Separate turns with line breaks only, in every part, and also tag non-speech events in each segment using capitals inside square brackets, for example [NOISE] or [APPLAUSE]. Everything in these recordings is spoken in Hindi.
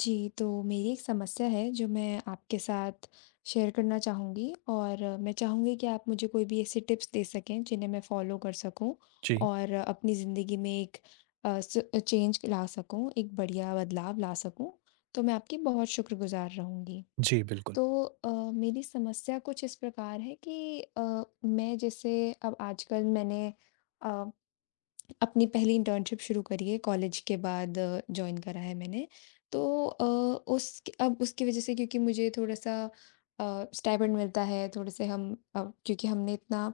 जी, तो मेरी एक समस्या है जो मैं आपके साथ शेयर करना चाहूँगी और मैं चाहूँगी कि आप मुझे कोई भी ऐसी टिप्स दे सकें जिन्हें मैं फॉलो कर सकूँ
जी,
और अपनी ज़िंदगी में एक अ, स चेंज ला सकूँ, एक बढ़िया बदलाव ला सकूँ। तो मैं आपकी बहुत शुक्रगुज़ार रहूँगी।
जी, बिल्कुल।
तो मेरी समस्या कुछ इस प्रकार है कि मैं जैसे अब आजकल मैंने अ अपनी पहली इंटर्नशिप शुरू करी है कॉलेज के बाद, जॉइन करा है मैंने। तो अ, उस अब उसकी वजह से क्योंकि मुझे थोड़ा सा स्टाइपेंड मिलता है थोड़े से, हम क्योंकि हमने इतना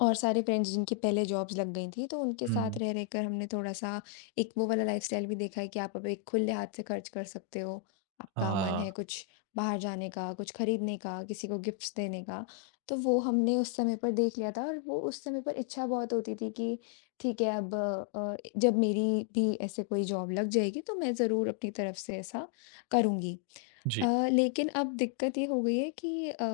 और सारे फ्रेंड्स जिनकी पहले जॉब्स लग गई थी, तो उनके साथ
हुँ,
रह रहकर हमने थोड़ा-सा एक वो वाला लाइफ़स्टाइल भी देखा है कि आप अब एक खुले हाथ से खर्च कर सकते हो। आपका मन
हाँ।
है कुछ बाहर जाने का, कुछ खरीदने का, किसी को गिफ्ट्स देने का, तो वो हमने उस समय पर देख लिया था और वो उस समय पर इच्छा बहुत होती थी कि ठीक है, अब जब मेरी भी ऐसे कोई जॉब लग जाएगी तो मैं ज़रूर अपनी तरफ से ऐसा करूँगी। अ,
जी,
लेकिन अब दिक्कत ये हो गई है कि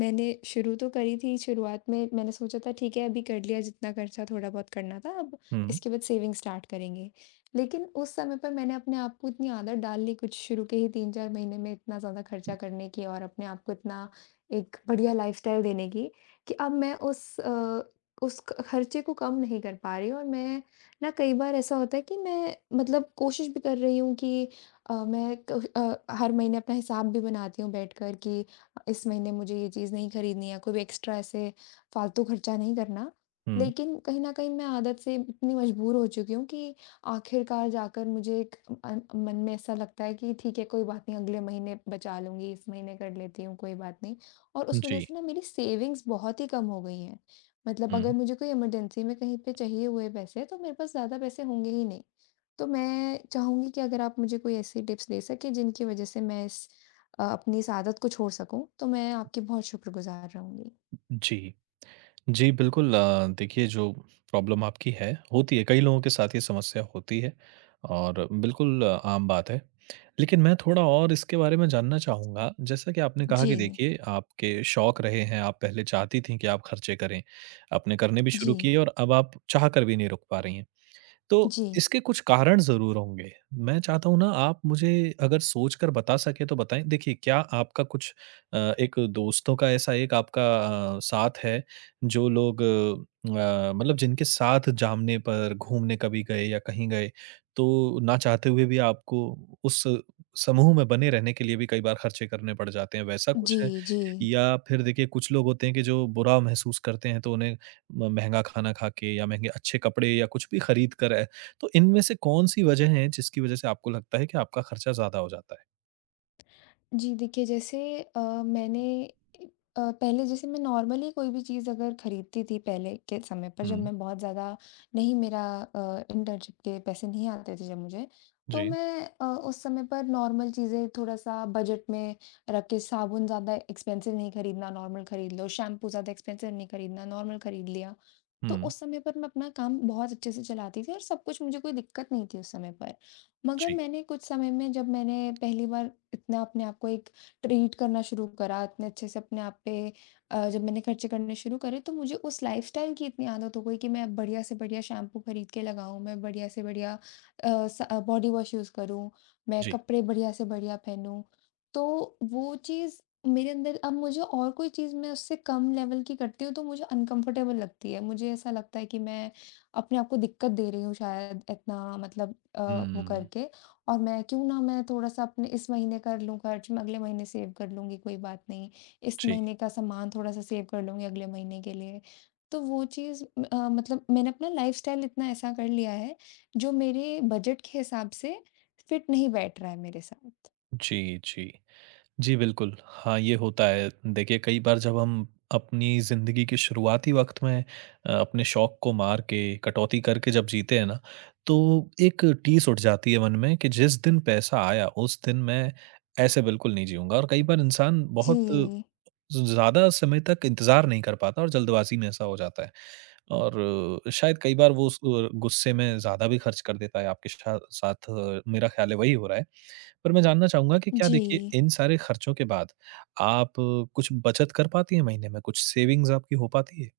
मैंने शुरू तो करी थी, शुरुआत में मैंने सोचा था ठीक है अभी कर लिया, जितना खर्चा थोड़ा बहुत करना था, अब
हुँ,
इसके बाद सेविंग स्टार्ट करेंगे। लेकिन उस समय पर मैंने अपने आप को इतनी आदत डाल ली कुछ शुरू के ही 3-4 महीने में, इतना ज़्यादा खर्चा करने की और अपने आप को इतना एक बढ़िया लाइफस्टाइल देने की कि अब मैं उस अ, उस ख- खर्चे को कम नहीं कर पा रही हूँ। और मैं, ना कई बार ऐसा होता है कि मैं मतलब कोशिश भी कर रही हूँ कि मैं हर महीने अपना हिसाब भी बनाती हूँ बैठकर कि इस महीने मुझे ये चीज़ नहीं खरीदनी है, कोई भी एक्स्ट्रा ऐसे फालतू खर्चा नहीं करना।
हुँ,
लेकिन कहीं न कहीं मैं आदत से इतनी मजबूर हो चुकी हूँ कि आखिरकार जाकर मुझे एक मन में ऐसा लगता है कि ठीक है कोई बात नहीं, अगले महीने बचा लूँगी, इस महीने कर लेती हूँ, कोई बात नहीं। और उस वज़ह
जी,
से ना मेरी सेविंग्स बहुत ही कम हो गई हैं। मतलब अगर
हुँ,
मुझे कोई इमरजेंसी में कहीं पे चाहिए हुए पैसे, तो मेरे पास ज़्यादा पैसे होंगे ही नहीं। तो मैं चाहूँगी कि अगर आप मुझे कोई ऐसी टिप्स दे सकें जिनकी वज़ह से मैं इस अपनी इस आदत को छोड़ सकूँ, तो मैं आपकी बहुत शुक्रगुज़ार रहूँगी।
जी। जी, बिल्कुल, देखिए जो प्रॉब्लम आपकी है, होती है। कई लोगों के साथ ये समस्या होती है और बिल्कुल, आम बात है। लेकिन मैं थोड़ा और इसके बारे में जानना चाहूँगा। जैसा कि आपने कहा कि
जी,
देखिए, आपके शौक रहे हैं, आप पहले चाहती थीं कि आप खर्चे करें, आपने करने भी शुरू
जी,
किए और अब आप चाह कर भी नहीं रुक पा रही हैं। तो
जी,
इसके कुछ कारण ज़रूर होंगे। मैं चाहता हूँ ना, आप मुझे अगर सोच कर बता सकें तो बताएँ। देखिए, क्या आपका कुछ एक दोस्तों का ऐसा एक आपका साथ है? जो लोग मतलब जिनके साथ जामने पर घूमने कभी गए या कहीं गए, तो ना चाहते हुए भी आपको उस समूह में बने रहने के लिए भी कई बार खर्चे करने पड़ जाते हैं, वैसा कुछ
जी,
है?
जी।
या फिर देखिए, कुछ लोग होते हैं कि जो बुरा महसूस करते हैं तो उन्हें म महँगा खाना खा के या महँगे अच्छे कपड़े या कुछ भी खरीद कर है, तो इनमें से कौन-सी वजह है जिसकी वजह से आपको लगता है कि आपका खर्चा ज़्यादा हो जाता है?
जी, देखिए, जैसे मैंने पहले जैसे मैं नॉर्मली कोई भी चीज़ अगर खरीदती थी पहले के समय पर जब
हुँ,
मैं बहुत ज़्यादा नहीं, मेरा इंटर्नशिप के पैसे नहीं आते थे जब मुझे, तो
जी,
मैं उस समय पर नॉर्मल चीज़ें थोड़ा-सा बजट में रख के, साबुन ज़्यादा एक्सपेंसिव नहीं खरीदना, नॉर्मल खरीद लो, शैम्पू ज़्यादा एक्सपेंसिव नहीं खरीदना, नॉर्मल खरीद लिया। तो
हुँ,
उस समय पर मैं अपना काम बहुत अच्छे से चलाती थी और सब कुछ, मुझे कोई दिक्कत नहीं थी उस समय पर। मगर
जी,
मैंने कुछ समय में जब मैंने पहली बार इतना अपने आप को एक ट्रीट करना शुरू करा, इतने अच्छे से अपने आप पे जब मैंने खर्चे करने शुरू करे, तो मुझे उस लाइफ़स्टाइल की इतनी आदत हो गई कि मैं बढ़िया से बढ़िया शैम्पू खरीद के लगाऊँ, मैं बढ़िया से बढ़िया बॉडी वॉश यूज़ करूँ, मैं
जी,
कपड़े बढ़िया से बढ़िया पहनूँ। तो वो चीज़ मेरे अंदर, अब मुझे और कोई चीज़ मैं उससे कम लेवल की करती हूँ तो मुझे अनकम्फ़र्टेबल लगती है। मुझे ऐसा लगता है कि मैं अपने आप को दिक्कत दे रही हूँ शायद, इतना मतलब वो
हुँ,
करके। और मैं क्यों ना मैं थोड़ा-सा अपने इस महीने कर लूँ खर्च, मैं अगले महीने सेव कर लूँगी, कोई बात नहीं। इस
जी,
महीने का सामान थोड़ा-सा सेव कर लूँगी अगले महीने के लिए। तो वो चीज़ मतलब मैंने अपना लाइफ़स्टाइल इतना ऐसा कर लिया है, जो मेरे बजट के हिसाब से फिट नहीं बैठ रहा है मेरे साथ।
जी, जी। जी, बिल्कुल। हाँ, ये होता है। देखिए, कई बार जब हम अपनी ज़िंदगी के शुरुआती वक़्त में अपने शौक को मार के, कटौती करके जब जीते हैं ना, तो एक टीस उठ जाती है मन में कि जिस दिन पैसा आया, उस दिन मैं ऐसे बिल्कुल नहीं जीऊँगा। और कई बार इंसान बहुत
जी।
ज़्यादा समय तक इंतज़ार नहीं कर पाता और जल्दबाज़ी में ऐसा हो जाता है। और शायद कई बार वो उस गुस्से में ज़्यादा भी खर्च कर देता है। आपके शा साथ, मेरा ख़्याल है वही हो रहा है। पर मैं जानना चाहूँगा कि क्या
जी।
देखिए, इन सारे खर्चों के बाद आप कुछ बचत कर पाती हैं महीने में? कुछ सेविंग्स आपकी हो पाती है?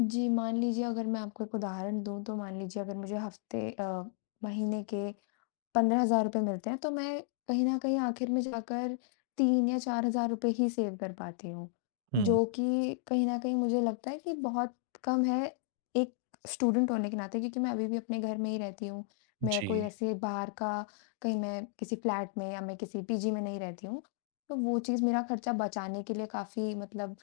जी, मान लीजिए अगर मैं आपको एक उदाहरण दूँ, तो मान लीजिए अगर मुझे महीने के ₹15,000 मिलते हैं, तो मैं कहीं न कहीं आखिर में जाकर 3 या ₹4,000 ही सेव कर पाती हूँ,
हुँ,
जो कि कहीं न कहीं मुझे लगता है कि बहुत कम है, एक स्टूडेंट होने के नाते, क्योंकि मैं अभी भी अपने घर में ही रहती हूँ। मैं
जी,
कोई ऐसे बाहर का, कहीं मैं किसी फ्लैट में या मैं किसी पीजी में नहीं रहती हूँ, तो वो चीज़ मेरा खर्चा बचाने के लिए काफ़ी मतलब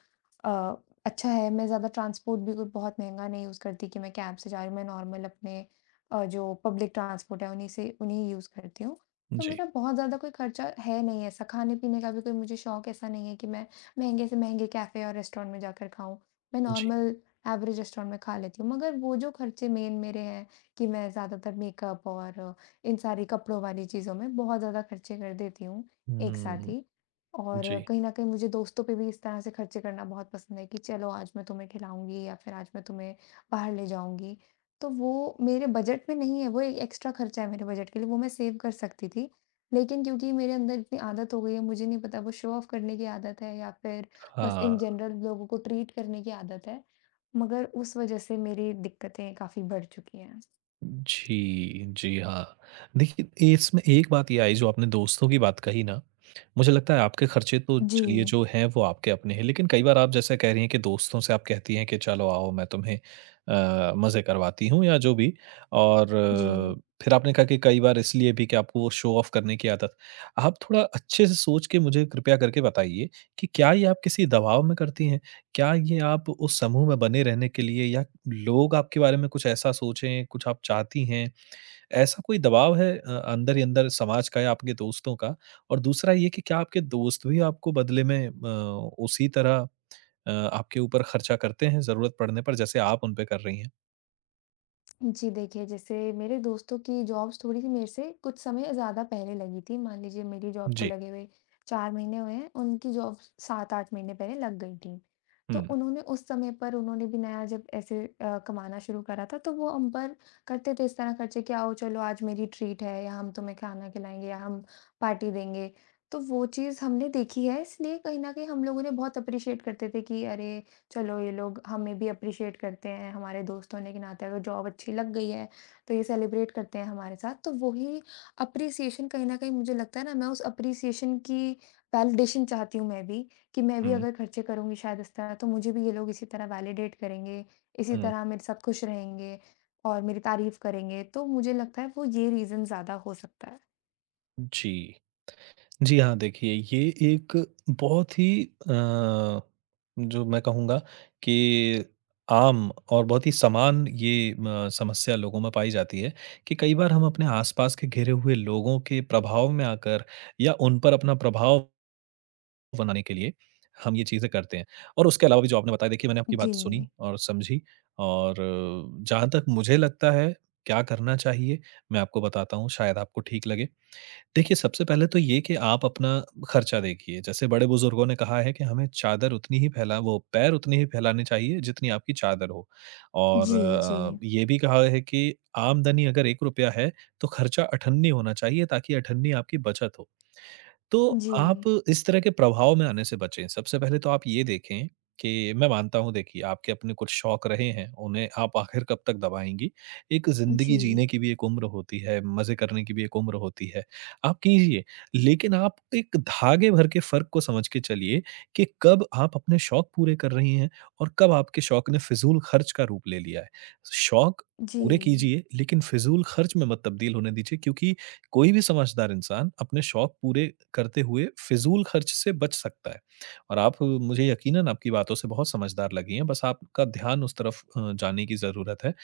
अ, अच्छा है। मैं ज़्यादा ट्रांसपोर्ट भी कोई बहुत महँगा नहीं यूज़ करती कि मैं कैब से जा रही हूँ, मैं नॉर्मल अपने जो पब्लिक ट्रांसपोर्ट है उन्हीं यूज़ करती हूँ। तो
जी,
मेरा बहुत ज़्यादा कोई खर्चा है नहीं ऐसा, खाने-पीने का भी कोई मुझे शौक ऐसा नहीं है कि मैं महँगे से महँगे कैफ़े और रेस्टोरेंट में जाकर खाऊँ। मैं
जी।
नॉर्मल एवरेज रेस्टोरेंट में खा लेती हूँ। मगर वो जो खर्चे मेन मेरे हैं कि मैं ज़्यादातर मेकअप और इन सारी कपड़ों वाली चीज़ों में बहुत ज़्यादा खर्चे कर देती हूँ एक साथ
हुँ,
ही। और
जी,
कहीं न कहीं मुझे दोस्तों पे भी इस तरह से खर्चे करना बहुत पसंद है कि चलो आज मैं तुम्हें खिलाऊँगी या फिर आज मैं तुम्हें बाहर ले जाऊँगी। तो वो मेरे बजट में नहीं है, वो एक एक्स्ट्रा खर्चा है मेरे बजट के लिए, वो मैं सेव कर सकती थी। लेकिन क्योंकि मेरे अंदर इतनी आदत हो गई है, मुझे नहीं पता वो शो ऑफ करने की आदत है या फिर बस इन
हाँ।
जनरल लोगों को ट्रीट करने की आदत है, मगर उस वजह से मेरी दिक्कतें काफ़ी बढ़ चुकी हैं।
जी, जी, हाँ। देखिए, ये इसमें एक बात ये आई जो आपने दोस्तों की बात कही ना। मुझे लगता है आपके खर्चे तो चलिए
जी,
जो हैं वो आपके अपने हैं, लेकिन कई बार आप जैसा कह रही हैं कि दोस्तों से आप कहती हैं कि चलो आओ मैं तुम्हें मज़े करवाती हूँ या जो भी। और
जी।
फिर आपने कहा कि कई बार इसलिए भी कि आपको वो शो ऑफ करने की आदत। आप थोड़ा अच्छे से सोच के मुझे कृपया करके बताइए कि क्या ये आप किसी दबाव में करती हैं? क्या ये आप उस समूह में बने रहने के लिए या लोग आपके बारे में कुछ ऐसा सोचें, कुछ आप चाहती हैं? ऐसा कोई दबाव है अंदर ही अंदर समाज का या आपके दोस्तों का? और दूसरा ये कि क्या आपके दोस्त भी आपको बदले में उसी तरह आपके ऊपर खर्चा करते हैं ज़रूरत पड़ने पर जैसे आप उन पे कर रही हैं?
जी, देखिए, जैसे मेरे दोस्तों की जॉब्स थोड़ी-सी मेरे से कुछ समय ज़्यादा पहले लगी थी। मान लीजिए मेरी जॉब को
जी।
लगे हुए 4 महीने हुए हैं, उनकी जॉब 7-8 महीने पहले लग गई थी। तो
हुँ,
उन्होंने उस समय पर उन्होंने भी नया जब ऐसे कमाना शुरू करा था, तो वो हम पर करते थे इस तरह खर्चे, कि आओ चलो आज मेरी ट्रीट है, या हम तुम्हें खाना खिलाएँगे, या हम पार्टी देंगे। तो वो चीज़ हमने देखी है, इसलिए कहीं न कहीं हम लोगों ने बहुत एप्रिशिएट करते थे कि अरे! चलो ये लोग हमें भी अप्रिशिएट करते हैं हमारे दोस्त होने के नाते, अगर जॉब अच्छी लग गई है तो ये सेलिब्रेट करते हैं हमारे साथ, तो वही अप्रिसिएशन कहीं ना कहीं मुझे लगता है ना, मैं उस अप्रिसिएशन की वैलिडेशन चाहती हूँ मैं भी, कि मैं भी
हुँ,
अगर खर्चे करूंगी शायद इस तरह, तो मुझे भी ये लोग इसी तरह वैलिडेट करेंगे, इसी
हुँ।
तरह मेरे साथ खुश रहेंगे और मेरी तारीफ करेंगे, तो मुझे लगता है वो ये रीज़न ज़्यादा हो सकता है।
जी। जी हाँ, देखिए, ये एक बहुत ही अ, जो मैं कहूँगा कि आम और बहुत ही समान ये म समस्या लोगों में पाई जाती है कि कई बार हम अपने आस-पास के घिरे हुए लोगों के प्रभाव में आकर या उन पर अपना प्रभाव बनाने के लिए हम ये चीज़ें करते हैं। और उसके अलावा भी जो आपने बताया, देखिए मैंने आपकी
जी,
बात सुनी और समझी, और जहाँ तक मुझे लगता है क्या करना चाहिए, मैं आपको बताता हूँ शायद आपको ठीक लगे। देखिए, सबसे पहले तो ये कि आप अपना खर्चा देखिए। जैसे बड़े-बुज़ुर्गों ने कहा है कि हमें चादर उतनी ही फैला वो पैर उतनी ही फैलाने चाहिए जितनी आपकी चादर हो। और
जी, जी,
ये भी कहा है कि आमदनी अगर ₹1 है तो खर्चा अठन्नी होना चाहिए ताकि अठन्नी आपकी बचत हो। तो
जी,
आप इस तरह के प्रभाव में आने से बचें। सबसे पहले तो आप ये देखें कि मैं मानता हूँ देखिए, आपके अपने कुछ शौक रहे हैं, उन्हें आप आखिर कब तक दबाएँगी। एक ज़िंदगी
जी,
जीने की भी एक उम्र होती है, मज़े करने की भी एक उम्र होती है। आप कीजिए, लेकिन आप एक धागे भर के फ़र्क को समझ के चलिए कि कब आप अपने शौक पूरे कर रही हैं और कब आपके शौक ने फ़िज़ूल खर्च का रूप ले लिया है। शौक पूरे
जी,
कीजिए लेकिन फ़िज़ूल खर्च में मत तब्दील होने दीजिए, क्योंकि कोई भी समझदार इंसान अपने शौक पूरे करते हुए फिजूल खर्च से बच सकता है। और आप, मुझे यकीनन आपकी बातों से बहुत समझदार लगी हैं, बस आपका ध्यान उस तरफ जाने की ज़रूरत है।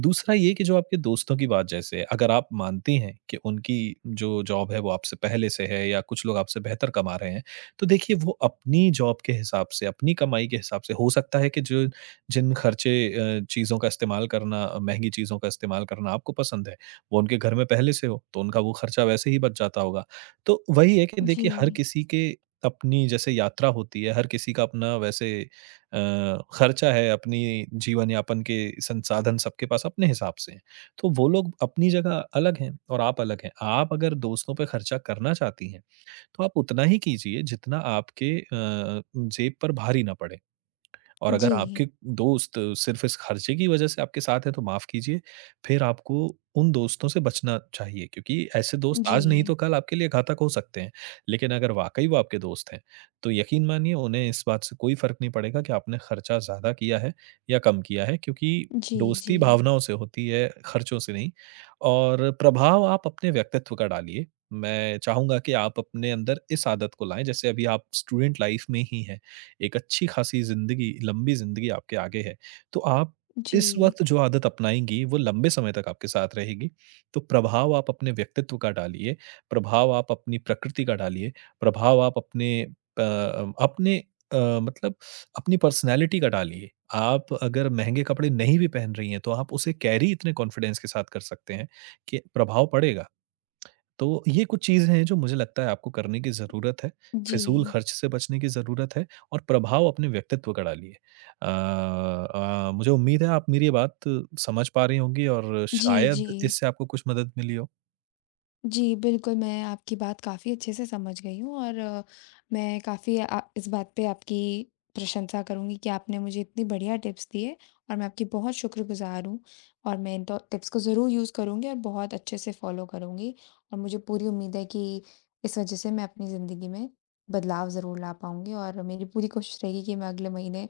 दूसरा ये कि जो आपके दोस्तों की बात, जैसे अगर आप मानती हैं कि उनकी जो जॉब है वो आपसे पहले से है या कुछ लोग आपसे बेहतर कमा रहे हैं, तो देखिए वो अपनी जॉब के हिसाब से, अपनी कमाई के हिसाब से हो सकता है कि जो जिन खर्चे चीज़ों का इस्तेमाल करना, महँगी चीज़ों का इस्तेमाल करना आपको पसंद है, वो उनके घर में पहले से हो, तो उनका वो खर्चा वैसे ही बच जाता होगा। तो वही है कि देखिए, हर
जी,
किसी के अपनी जैसे यात्रा होती है, हर किसी का अपना वैसे अ, खर्चा है, अपनी जीवन यापन के संसाधन सबके पास अपने हिसाब से हैं। तो वो लोग अपनी जगह अलग हैं और आप अलग हैं। आप अगर दोस्तों पे खर्चा करना चाहती हैं, तो आप उतना ही कीजिए जितना आपके जेब पर भारी ना पड़े। और अगर
जी,
आपके दोस्त सिर्फ़ इस खर्चे की वज़ह से आपके साथ हैं तो माफ़ कीजिए, फिर आपको उन दोस्तों से बचना चाहिए, क्योंकि ऐसे दोस्त
जी,
आज नहीं तो कल आपके लिए घातक हो सकते हैं। लेकिन अगर वाक़ई वो आपके दोस्त हैं, तो यकीन मानिए उन्हें इस बात से कोई फ़र्क नहीं पड़ेगा कि आपने खर्चा ज़्यादा किया है या कम किया है, क्योंकि
जी,
दोस्ती
जी।
भावनाओं से होती है, खर्चों से नहीं। और प्रभाव आप अपने व्यक्तित्व का डालिए। मैं चाहूँगा कि आप अपने अंदर इस आदत को लाएँ, जैसे अभी आप स्टूडेंट लाइफ़ में ही हैं। एक अच्छी खासी ज़िंदगी, लंबी ज़िंदगी आपके आगे है। तो आप
जी।
इस वक़्त जो आदत अपनाएँगी वो लंबे समय तक आपके साथ रहेगी। तो प्रभाव आप अपने व्यक्तित्व का डालिए, प्रभाव आप अपनी प्रकृति का डालिए, प्रभाव आप अपने अपने मतलब अपनी पर्सनैलिटी का डालिए। आप अगर महँगे कपड़े नहीं भी पहन रही हैं तो आप उसे कैरी इतने कॉन्फिडेंस के साथ कर सकते हैं कि प्रभाव पड़ेगा। तो ये कुछ चीज़ें हैं जो मुझे लगता है आपको करने की ज़रूरत है,
जी।
फिज़ूल खर्च से बचने की ज़रूरत है, और प्रभाव अपने व्यक्तित्व का डालिए। अ मुझे उम्मीद है आप मेरी ये बात समझ पा रही होंगी और
जी,
शायद
जी।
इससे आपको कुछ मदद मिली हो।
जी, बिल्कुल, मैं आपकी बात काफ़ी अच्छे से समझ गई हूँ और मैं काफ़ी इस बात पे आपकी प्रशंसा करूँगी कि आपने मुझे इतनी बढ़िया टिप्स दिए और मैं आपकी बहुत शुक्रगुज़ार हूँ, और मैं इन टो टिप्स को ज़रूर यूज़ करूँगी और बहुत अच्छे से फ़ॉलो करूँगी, और मुझे पूरी उम्मीद है कि इस वज़ह से मैं अपनी ज़िंदगी में बदलाव ज़रूर ला पाऊँगी, और मेरी पूरी कोशिश रहेगी कि मैं अगले महीने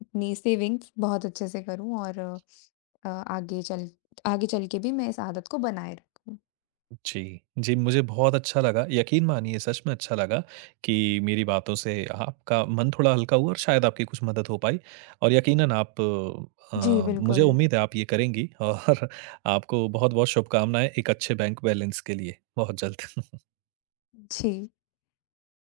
अपनी सेविंग्स बहुत अच्छे से करूँ और अ, आगे चल आगे चल के भी मैं इस आदत को बनाए रखूँ।
जी, जी, मुझे बहुत अच्छा लगा। यकीन मानिए सच में अच्छा लगा कि मेरी बातों से आपका मन थोड़ा हल्का हुआ और शायद आपकी कुछ मदद हो पाई, और यकीनन आप अ,
जी,
मुझे
बिल्कुल।
उम्मीद है आप ये करेंगी। और [LAUGHS] आपको बहुत-बहुत शुभकामनाएँ एक अच्छे बैंक बैलेंस के लिए, बहुत जल्द।
जी।